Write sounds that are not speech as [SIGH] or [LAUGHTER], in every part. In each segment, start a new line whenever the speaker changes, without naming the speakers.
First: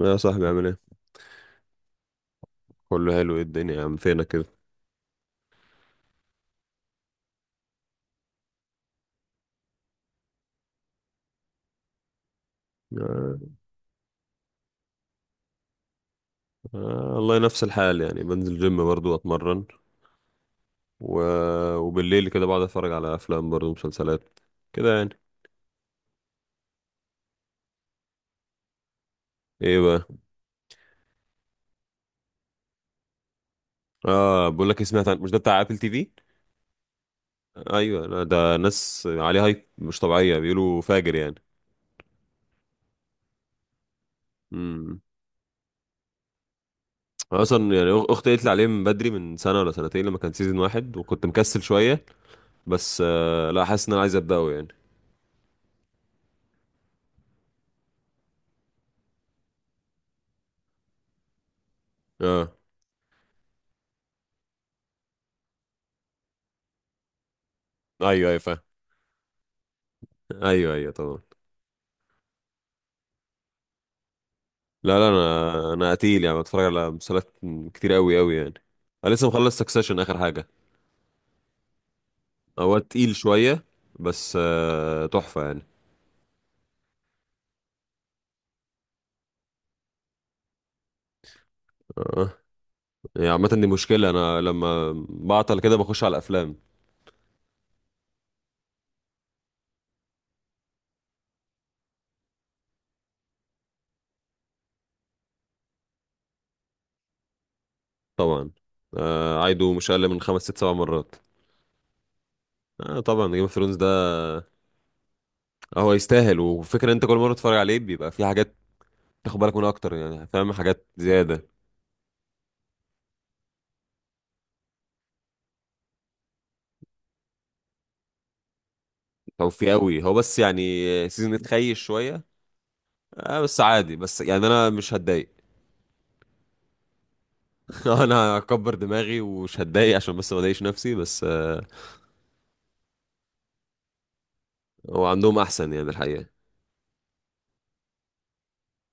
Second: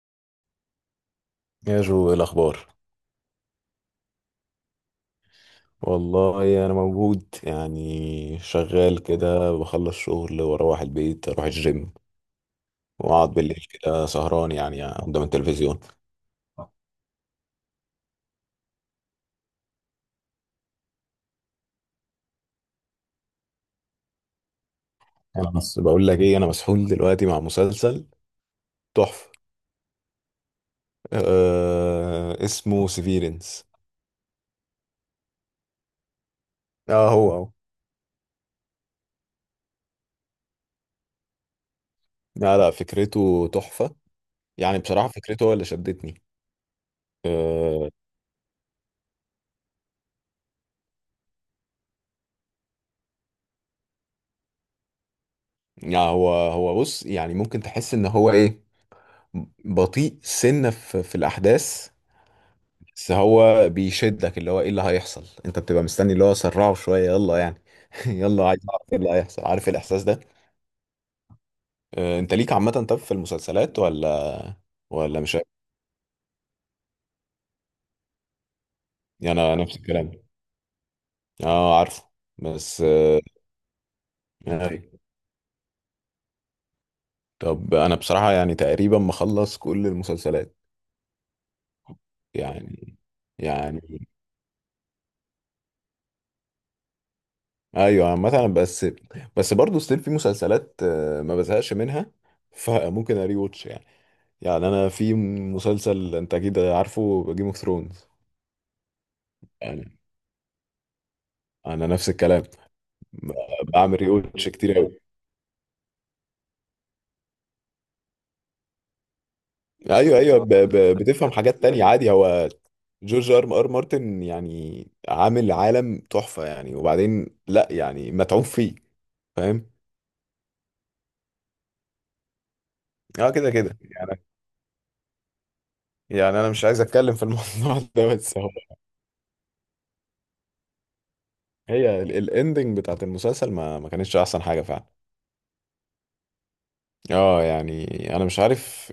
يا صاحبي عامل ايه؟
يا جو، إيه الأخبار؟
كله حلو. ايه الدنيا يا عم؟ فينك كده؟
والله أنا موجود يعني، شغال كده، بخلص شغل وأروح البيت، أروح الجيم، وأقعد
آه.
بالليل كده سهران يعني قدام التلفزيون.
آه، والله نفس الحال، يعني بنزل جيم برضو اتمرن. و... وبالليل كده بقعد اتفرج على افلام برضو مسلسلات كده يعني.
أنا بس بقول لك إيه، أنا مسحول دلوقتي مع مسلسل تحفة.
ايه بقى؟
آه، اسمه سيفيرنس.
اه، بقول لك إيه، سمعت عن، مش ده بتاع ابل تي في؟
آه، هو هو.
ايوه، لا ده ناس عليه هايب مش طبيعيه، بيقولوا فاجر يعني.
لا لا، فكرته تحفة. يعني
امم.
بصراحة فكرته هو اللي شدتني.
أنا اصلا
آه.
يعني اختي قالت لي عليه من بدري، من سنه ولا سنتين لما كان سيزون واحد، وكنت مكسل شويه. بس لا، حاسس ان انا عايز ابداه يعني.
يعني هو بص، يعني ممكن تحس إن هو إيه، بطيء سنة في الأحداث.
اه.
بس هو بيشدك، اللي هو ايه اللي هيحصل، انت بتبقى مستني اللي هو سرعه شويه، يلا يعني. [LAUGHS]
ايوه ايوه،
يلا
فاهم.
عايز اعرف ايه اللي هيحصل، عارف إيه الاحساس ده.
ايوه ايوه، طبعا.
آه، انت ليك عامه طب في المسلسلات ولا
لا لا،
ولا مش عارف؟
انا قتيل يعني، بتفرج على مسلسلات كتير قوي قوي يعني. انا لسه
يعني انا
مخلص
نفس
سكسيشن،
الكلام.
اخر حاجه.
اه عارفه.
هو
بس
تقيل شويه، بس
يعني.
تحفه يعني.
طب انا بصراحه يعني تقريبا مخلص كل المسلسلات.
اه
يعني.
يعني، عامه دي
يعني
مشكله، انا لما بعطل كده بخش على افلام.
ايوه مثلا. بس بس برضه ستيل في مسلسلات ما بزهقش منها، فممكن اري واتش يعني. يعني انا في مسلسل، انت اكيد عارفه، جيم اوف ثرونز.
طبعا. عايده مش
يعني
اقل من خمس ست سبع مرات.
انا نفس الكلام.
طبعا
ب-
جيم اوف ثرونز ده
بعمل ريوتش كتير قوي.
هو يستاهل. وفكره انت كل مره تتفرج عليه بيبقى في حاجات تاخد بالك منها اكتر،
ايوه
يعني
ايوه،
فاهم، حاجات
بتفهم
زياده.
حاجات تانية عادي. هو جورج ار ار مارتن يعني عامل عالم تحفة يعني، وبعدين لا يعني متعوب فيه.
او في
فاهم.
قوي، هو بس يعني سيزون اتخيش شويه.
اه كده
بس
كده
عادي،
يعني.
بس يعني انا مش هتضايق.
يعني انا مش عايز اتكلم في الموضوع
[LAUGHS]
[LAUGHS] ده،
انا
بس هو
هكبر دماغي ومش هتضايق، عشان بس ما اضايقش نفسي بس آه،
هي الاندنج بتاعت المسلسل ما كانتش احسن حاجة فعلا.
هو عندهم احسن يعني الحقيقه.
اه يعني انا مش عارف،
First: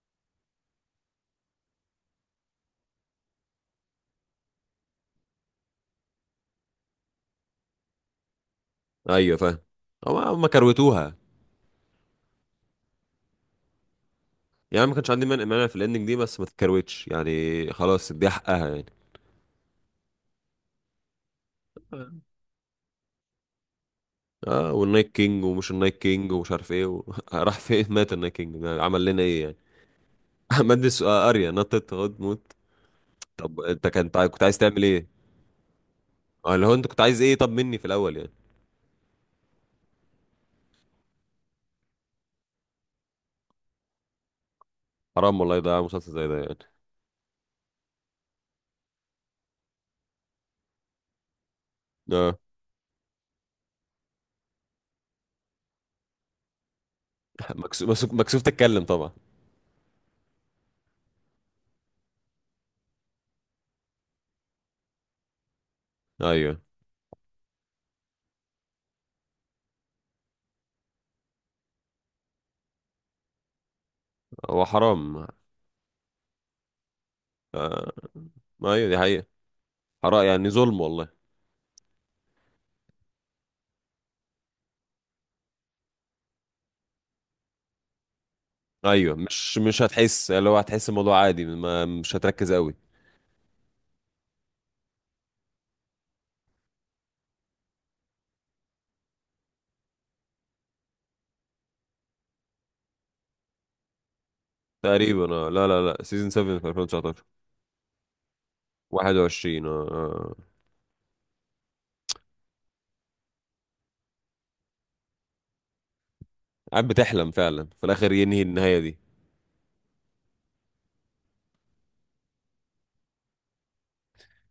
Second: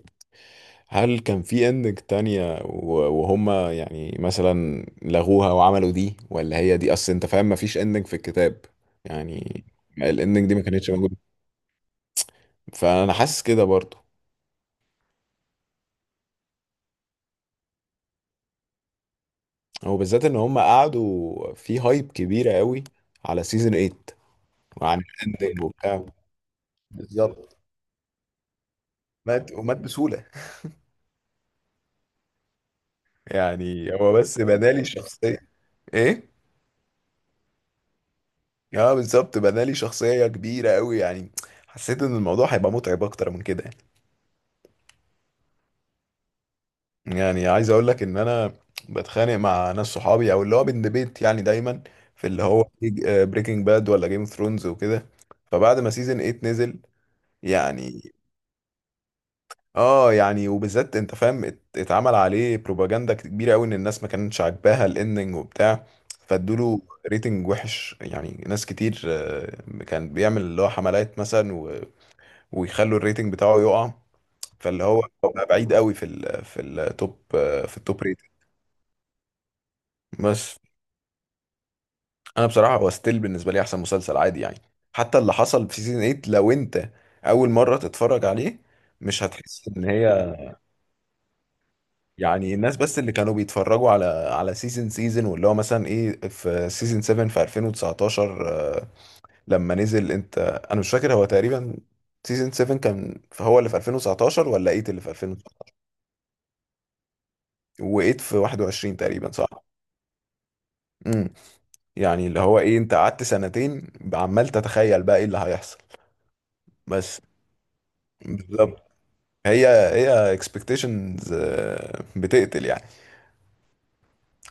هل كان في اندنج تانية وهم يعني مثلا لغوها وعملوا دي، ولا هي دي اصل؟ انت فاهم، مفيش اندنج في الكتاب
ايوه فاهم.
يعني،
هو
الاندنج
هم
دي ما كانتش
كروتوها
موجودة. فانا حاسس كده برضو.
يعني. ما كانش عندي مانع في الاندنج دي، بس ما تتكروتش يعني، خلاص دي حقها يعني.
هو بالذات ان هم قعدوا في هايب كبيرة قوي على سيزون 8،
اه،
وعن
والنايت كينج،
الاندنج
ومش النايت
وبتاع.
كينج، ومش عارف ايه [LAUGHS]
بالظبط.
راح فين؟ مات النايت كينج ده، عمل لنا ايه
مات
يعني؟
ومات بسهولة.
[LAUGHS] مادس اريا نطت غد موت. طب انت
يعني هو بس
كنت عايز
بنالي
تعمل ايه؟
الشخصية. ايه.
اه، اللي هو انت كنت عايز ايه طب مني في الاول يعني.
اه بالظبط، بنالي شخصية كبيرة قوي يعني. حسيت ان الموضوع هيبقى متعب اكتر من كده يعني.
حرام والله، يضيع مسلسل زي ده يعني.
يعني عايز اقول لك ان انا بتخانق مع ناس صحابي، او اللي هو بندبيت يعني، دايما في
اه.
اللي هو بريكنج باد ولا جيم اوف ثرونز وكده. فبعد ما سيزون 8 نزل
[LAUGHS] مكسوف
يعني،
مكسوف مكسوف تتكلم طبعا.
اه يعني، وبالذات انت فاهم، اتعمل عليه بروباجندا كبيرة قوي ان الناس ما كانتش عاجباها الاندنج وبتاع.
ايوه.
فادوله ريتنج وحش. يعني ناس كتير كان بيعمل اللي هو حملات مثلا، ويخلوا الريتنج بتاعه يقع.
هو
فاللي هو
حرام.
بقى بعيد قوي في ال في التوب، في
آه.
التوب ريتنج.
ايوه دي حقيقة. حرام يعني،
بس
ظلم والله.
انا بصراحه هو ستيل بالنسبه لي احسن مسلسل عادي يعني. حتى اللي حصل في سيزون 8، لو انت اول مره تتفرج عليه
ايوه،
مش
مش
هتحس
مش
ان
هتحس، اللي
هي.
هو هتحس الموضوع عادي، ما مش هتركز
يعني
قوي.
الناس بس اللي كانوا بيتفرجوا على سيزون واللي هو مثلا ايه في سيزون 7 في 2019. آه، لما نزل انت، انا مش فاكر، هو تقريبا سيزون 7 كان هو اللي في 2019 ولا 8 اللي في
تقريبا آه. لا لا لا، سيزون 7 في 2019.
2019، و8 في 21 تقريبا صح.
21، اه آه.
امم يعني اللي هو ايه، انت قعدت سنتين عمال تتخيل بقى ايه اللي هيحصل.
قاعد
بس
بتحلم فعلا في الاخر ينهي النهاية
بالظبط،
دي.
هي اكسبكتيشنز بتقتل يعني.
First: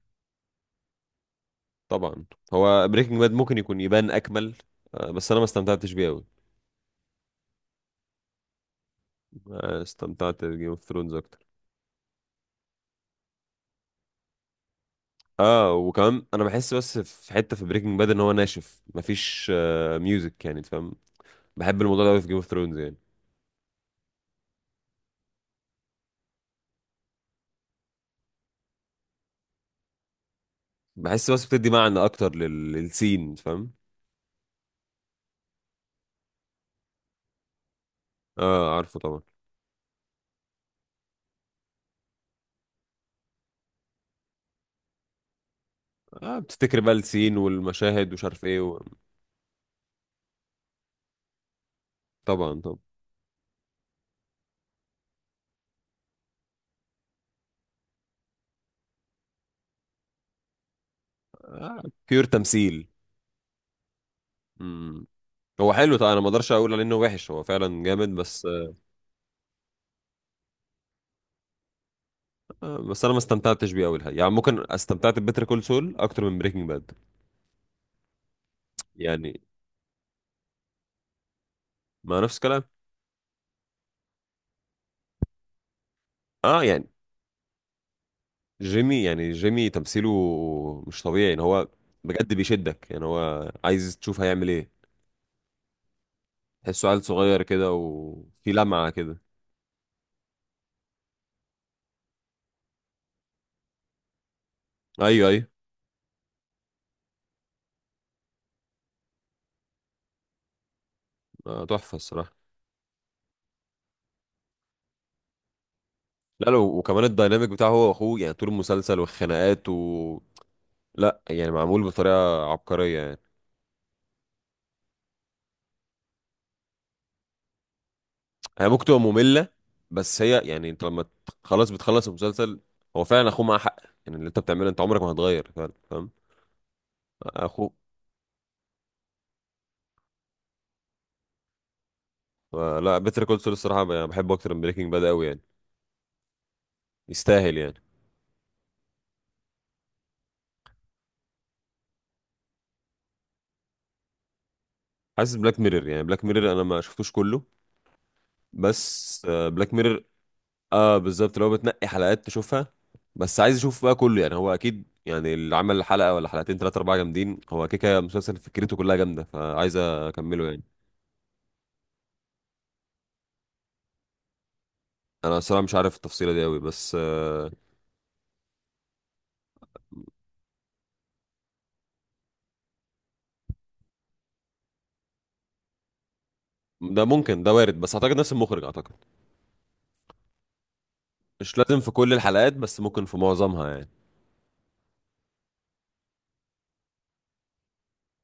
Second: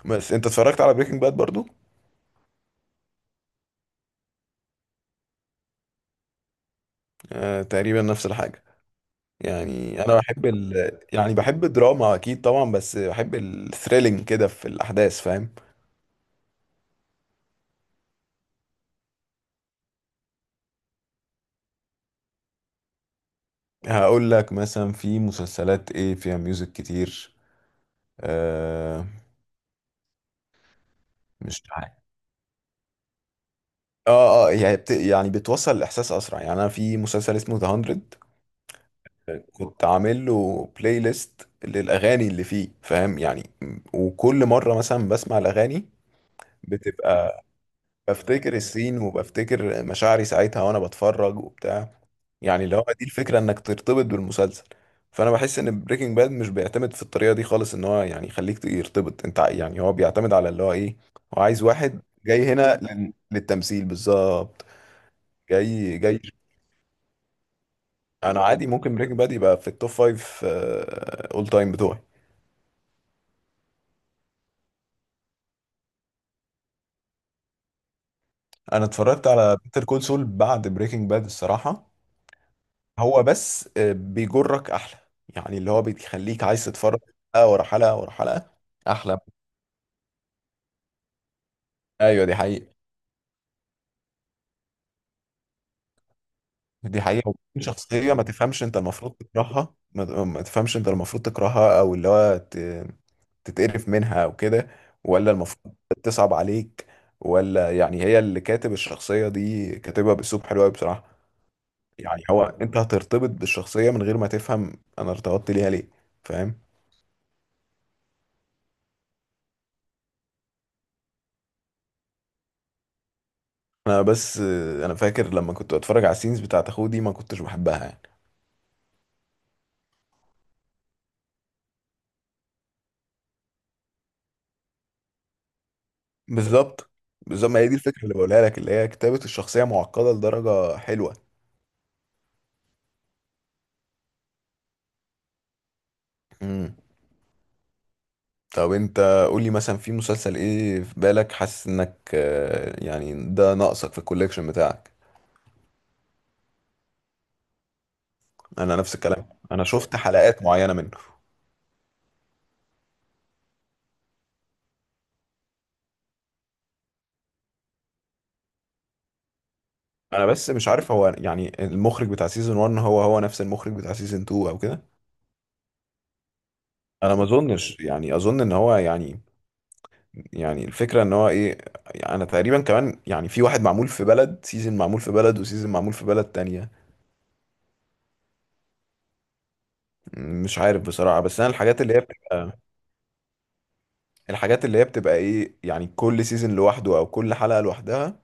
بس انت اتفرجت على بريكنج باد برضو.
طبعا. هو بريكنج باد ممكن يكون يبان اكمل آه. بس انا ما استمتعتش بيه قوي.
آه، تقريبا نفس الحاجة.
آه.
يعني انا
استمتعت
بحب
بجيم اوف ثرونز
يعني
اكتر.
بحب الدراما اكيد طبعا، بس بحب الثريلينج كده في الاحداث فاهم.
اه. وكمان انا بحس، بس في حته في بريكنج باد ان هو ناشف، مفيش ميوزك يعني، أنت فاهم. بحب الموضوع ده قوي في جيم اوف ثرونز يعني.
هقول لك مثلا في مسلسلات ايه فيها ميوزك كتير. آه.
بحس بس
مش
بتدي
عارف.
معنى اكتر للسين، فاهم.
اه اه، يعني بتوصل الاحساس اسرع. يعني انا في مسلسل اسمه ذا 100،
اه عارفه طبعا.
كنت عامل له بلاي ليست للاغاني اللي فيه، فاهم يعني، وكل مره مثلا بسمع الاغاني
اه، بتفتكر بقى السين
بتبقى
والمشاهد ومش عارف
بفتكر
ايه
السين وبفتكر مشاعري ساعتها وانا بتفرج وبتاع.
طبعا
يعني اللي
طبعا.
هو دي الفكره، انك ترتبط بالمسلسل. فانا بحس ان بريكنج باد مش بيعتمد في الطريقه دي خالص، ان هو يعني يخليك يرتبط انت، يعني هو بيعتمد على اللي هو ايه، هو عايز
آه
واحد
بيور
جاي هنا
تمثيل.
للتمثيل بالظبط.
مم. هو حلو
جاي
طبعا، انا
جاي.
ما اقدرش اقول عليه انه وحش، هو فعلا جامد،
انا
بس
عادي، ممكن بريكنج باد يبقى في التوب فايف اول تايم بتوعي.
بس انا ما استمتعتش بيه قوي الحقيقة. يعني ممكن استمتعت ببيتر كول سول اكتر من بريكنج باد
انا اتفرجت
يعني،
على بيتر كول سول بعد بريكنج باد الصراحه.
ما نفس الكلام.
هو بس بيجرك احلى، يعني اللي هو بيخليك
اه
عايز
يعني،
تتفرج حلقه ورا حلقه ورا حلقه.
جيمي،
احلى.
يعني جيمي تمثيله مش طبيعي يعني. هو
ايوه
بجد
دي حقيقه.
بيشدك يعني، هو عايز تشوف هيعمل ايه. تحسه
دي
عيل
حقيقه،
صغير
وبعدين
كده،
شخصيه ما
وفي
تفهمش انت
لمعة
المفروض
كده.
تكرهها، ما تفهمش انت المفروض تكرهها، او اللي هو تتقرف منها او كده،
ايوه
ولا
ايوه.
المفروض تصعب عليك، ولا يعني. هي اللي كاتب الشخصيه دي كاتبها باسلوب حلو قوي بصراحه.
تحفه
يعني
الصراحه.
هو انت هترتبط بالشخصيه من غير ما تفهم انا ارتبطت ليها ليه،
لا،
فاهم.
لو وكمان الديناميك بتاعه هو واخوه يعني، طول المسلسل والخناقات و لا يعني، معمول بطريقه عبقريه يعني.
انا بس انا فاكر لما كنت بتفرج على السينز بتاعت اخوه دي ما كنتش بحبها يعني.
هي ممكن تبقى ممله، بس هي يعني انت خلاص، بتخلص المسلسل، هو فعلا اخوه معاه حق. يعني اللي انت بتعمله انت عمرك ما هتغير فعلا، فاهم.
بالظبط. بالظبط ما هي
اخوه.
دي الفكره اللي بقولها لك، اللي هي كتابه الشخصيه معقده لدرجه حلوه.
لا بيتر كول سول الصراحه يعني بحبه اكتر من بريكنج باد قوي يعني،
امم
يستاهل يعني.
طب انت قول لي مثلا في مسلسل ايه في بالك، حاسس انك يعني ده ناقصك في الكوليكشن بتاعك.
حاسس بلاك ميرور، يعني بلاك ميرور انا ما شفتوش كله،
انا نفس
بس
الكلام، انا
بلاك
شفت
ميرور.
حلقات معينه منه.
اه بالظبط، لو بتنقي حلقات تشوفها. بس عايز اشوف بقى كله يعني، هو اكيد يعني اللي عمل حلقه ولا حلقتين ثلاثه اربعه جامدين، هو كده كده مسلسل فكرته كلها جامده، فعايز
انا
اكمله
بس
يعني.
مش عارف، هو يعني المخرج بتاع سيزون 1 هو هو نفس المخرج بتاع سيزون 2 او كده.
انا الصراحه مش عارف التفصيله دي قوي بس
انا ما
آه،
اظنش، يعني اظن ان هو يعني، يعني الفكرة ان هو ايه، يعني انا تقريبا كمان يعني في واحد معمول في بلد، سيزون معمول في بلد، وسيزون معمول في بلد تانية.
ده ممكن، ده وارد، بس اعتقد نفس المخرج اعتقد.
مش عارف بصراحة. بس انا
مش لازم
الحاجات
في
اللي هي
كل الحلقات،
بتبقى،
بس ممكن في معظمها يعني.
الحاجات اللي هي بتبقى ايه يعني، كل سيزون لوحده او كل حلقة لوحدها.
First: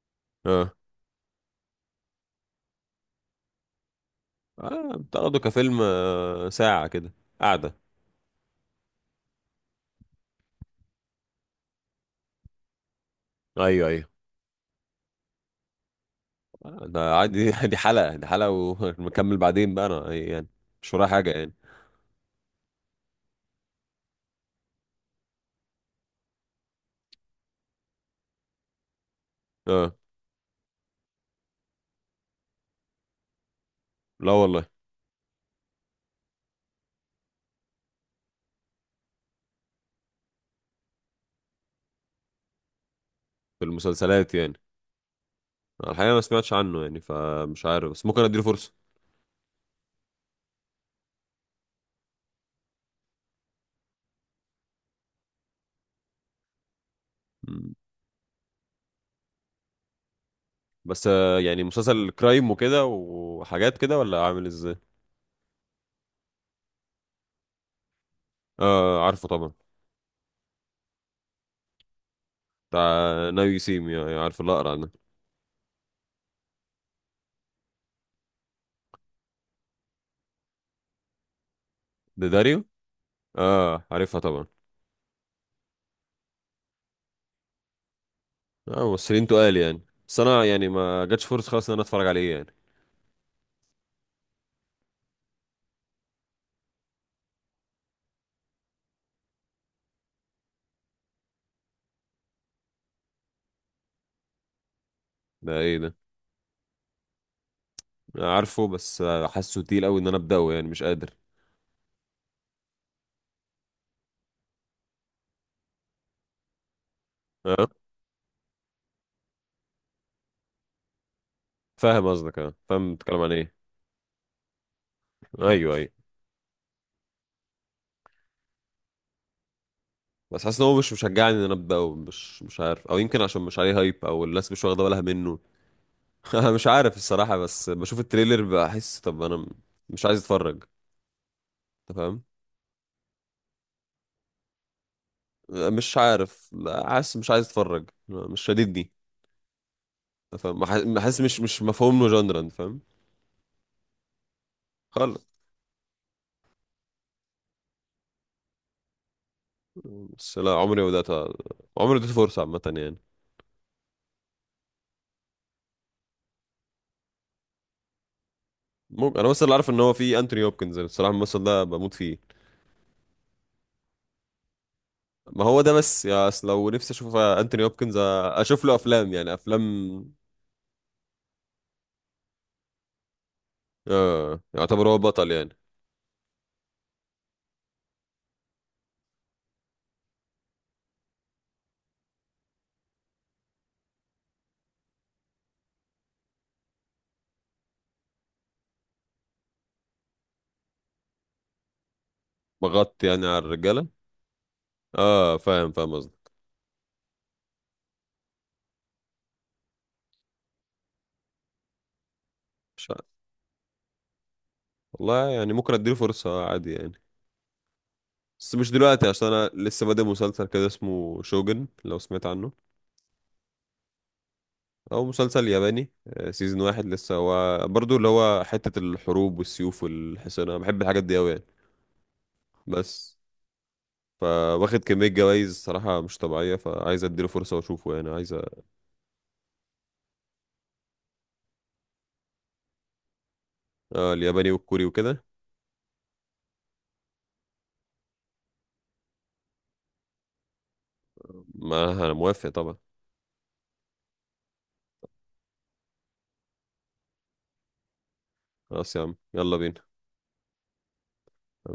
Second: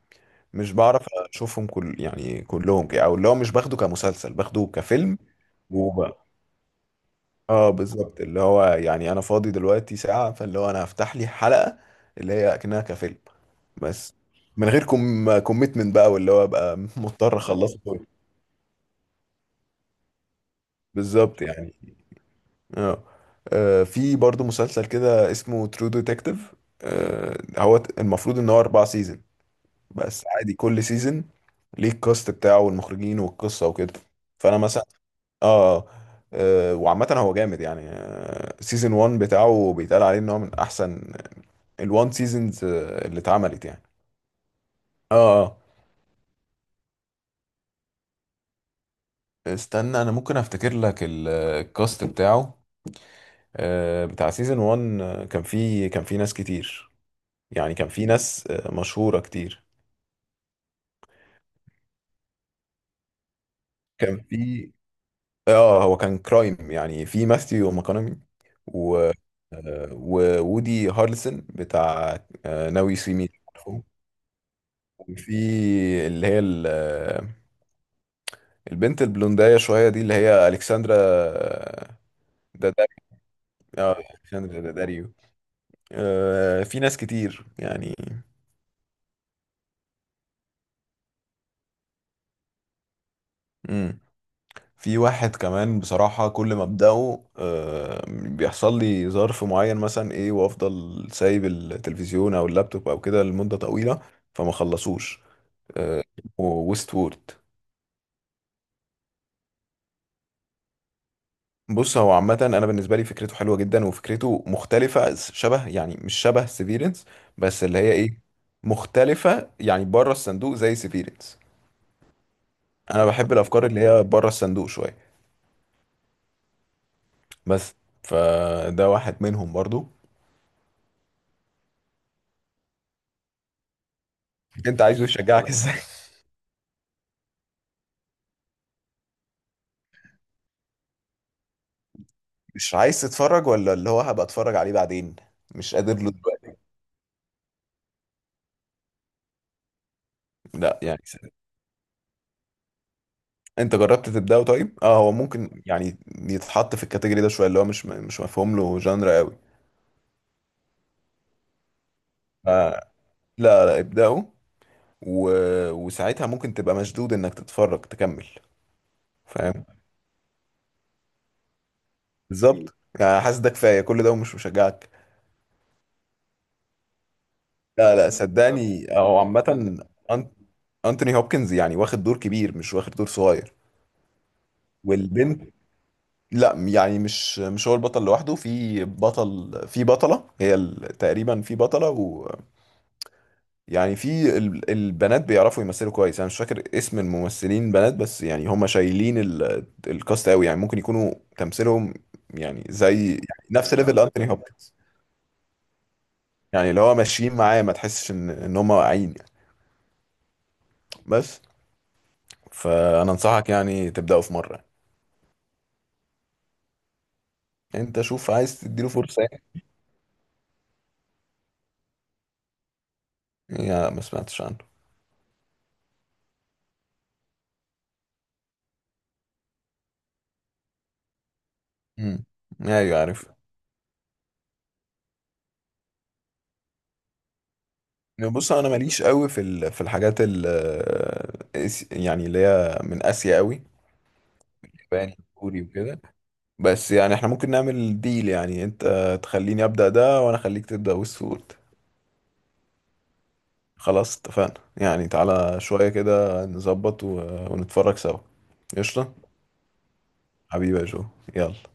مش
اه.
بعرف اشوفهم كل يعني كلهم كده، او اللي هو مش باخده كمسلسل، باخده كفيلم.
بتاخده كفيلم،
وب...
ساعه كده
اه
قاعده.
بالظبط، اللي هو يعني انا فاضي دلوقتي ساعة، فاللي هو انا هفتح لي حلقة اللي هي اكنها كفيلم.
ايوه ايوه.
بس من غير كوميتمنت بقى، واللي هو ابقى
ده
مضطر
عادي. [LAUGHS] دي
اخلصه.
حلقه، دي حلقه ونكمل. [LAUGHS] بعدين بقى انا يعني مش ورايا حاجه
بالظبط
يعني.
يعني. اه. في برضو مسلسل كده اسمه ترو ديتكتيف. هو المفروض ان هو اربع سيزون،
اه.
بس عادي كل سيزون ليه الكاست بتاعه والمخرجين والقصة وكده.
لا
فانا
والله.
مثلا. اه وعامة هو جامد يعني. سيزون 1 بتاعه بيتقال عليه ان هو من احسن الوان سيزونز اللي
في
اتعملت يعني.
المسلسلات يعني.
اه اه.
الحقيقة ما سمعتش عنه يعني، فمش عارف، بس ممكن اديله فرصة.
استنى، انا ممكن افتكر لك الكاست بتاعه. آه، بتاع سيزون 1 كان فيه ناس كتير. يعني
مم.
كان في ناس مشهورة كتير.
بس آه، يعني مسلسل كرايم وكده، وحاجات كده،
كان
ولا عامل
في،
ازاي؟
اه هو كان كرايم. يعني في ماثيو ماكونامي
اه
و...
عارفه طبعا.
وودي هارلسون بتاع
بتاع
ناوي سي مي.
ناو يو سي مي، يعني عارف الأقرع ده.
وفي اللي هي البنت البلونداية شوية دي، اللي هي ألكسندرا
ده داريو؟
دا... دا...
اه
آه،
عارفها طبعا.
ألكسندرا داداريو. آه، في ناس كتير يعني.
اه، ممثلين تقال يعني. بس انا يعني ما جاتش فرصة خالص ان انا اتفرج عليه يعني.
مم. في واحد كمان بصراحة، كل ما ابدأه بيحصل لي ظرف معين مثلا ايه، وافضل سايب التلفزيون او اللابتوب او كده لمدة طويلة، فما خلصوش.
ده ايه ده؟
ويست وورد.
أنا عارفه، بس حاسه تقيل قوي ان انا ابدأه يعني، مش قادر.
بص هو عامة انا بالنسبة لي فكرته حلوة جدا، وفكرته مختلفة، شبه يعني مش شبه سيفيرنس، بس
اه
اللي هي ايه، مختلفة يعني بره الصندوق زي سيفيرنس.
فاهم قصدك، اه فاهم
انا
بتتكلم عن
بحب
ايه.
الافكار اللي هي بره الصندوق شوية.
ايوه ايوه.
بس فده واحد منهم برضو.
بس حاسس ان هو مش مشجعني ان انا ابدا، مش عارف، او يمكن عشان مش عليه هايب، او الناس مش
انت
واخده بالها
عايزه
منه.
يشجعك ازاي؟
[LAUGHS] انا مش عارف الصراحه، بس بشوف التريلر بحس، طب مش عايز اتفرج، انت فاهم.
مش عايز تتفرج ولا اللي هو هبقى اتفرج عليه بعدين؟ مش قادر
مش
له
عارف،
دلوقتي؟
لا حاسس مش عايز اتفرج، مش شديدني، انت فاهم.
لا يعني
حاسس مش مفهوم له جندرا، انت فاهم.
انت جربت تبدأه طيب؟ اه هو
خالص.
ممكن يعني يتحط في الكاتيجوري ده شويه، اللي هو مش مفهوم له جانرا قوي.
بس لا، عمري ما اديته فرصه
ف-
عامه
لا
يعني.
لا، ابدأه و... وساعتها ممكن تبقى مشدود انك تتفرج تكمل.
ممكن، انا بس اللي
فاهم.
عارف ان هو في انتوني هوبكنز، الصراحه الممثل ده بموت فيه.
بالظبط يعني، حاسس ده كفايه، كل ده ومش مشجعك.
ما هو ده بس، يا اصل لو نفسي اشوف
لا لا،
اشوف له
صدقني
افلام،
هو
يعني
عامه
افلام.
أنت. انتوني هوبكنز يعني واخد دور كبير، مش واخد دور صغير.
اه يعتبر هو بطل
والبنت،
يعني.
لا يعني مش هو البطل لوحده، في بطل في بطلة، هي تقريبا في بطلة، ويعني في البنات بيعرفوا يمثلوا كويس. انا مش فاكر اسم الممثلين بنات، بس يعني هم شايلين الكاست قوي. يعني ممكن يكونوا تمثيلهم يعني
مغطي
زي يعني
يعني على
نفس
الرجالة.
ليفل انتوني هوبكنز،
اه فاهم فاهم قصدك.
يعني اللي هو ماشيين معاه ما تحسش ان هم واقعين يعني. بس
مش عارف.
فانا انصحك يعني تبدأوا في مرة.
والله يعني ممكن اديله فرصة، عادي يعني.
انت شوف،
بس
عايز
مش
تديله
دلوقتي،
فرصة
عشان انا
يعني.
لسه بادئ مسلسل كده اسمه شوجن، لو سمعت عنه.
يعني ما سمعتش عنه.
او مسلسل ياباني، سيزون واحد لسه، هو برضو اللي هو حتة الحروب والسيوف والحصان، انا بحب الحاجات دي اوي يعني.
امم ايوه
بس
عارف.
فواخد كمية جوايز صراحة مش طبيعية، فعايز اديله فرصة واشوفه يعني
يعني
عايز
بص
أ-
انا ماليش قوي في في الحاجات يعني اللي هي من اسيا قوي.
الياباني والكوري
ياباني
وكده.
كوري وكده. بس يعني احنا ممكن نعمل ديل، يعني انت تخليني ابدا ده وانا اخليك تبدا ويستورد.
ما انا موافق طبعا.
خلاص اتفقنا، يعني تعالى شويه كده نظبط ونتفرج سوا.
خلاص يا
قشطه.
عم، يلا بينا
حبيبي يا جو. يلا.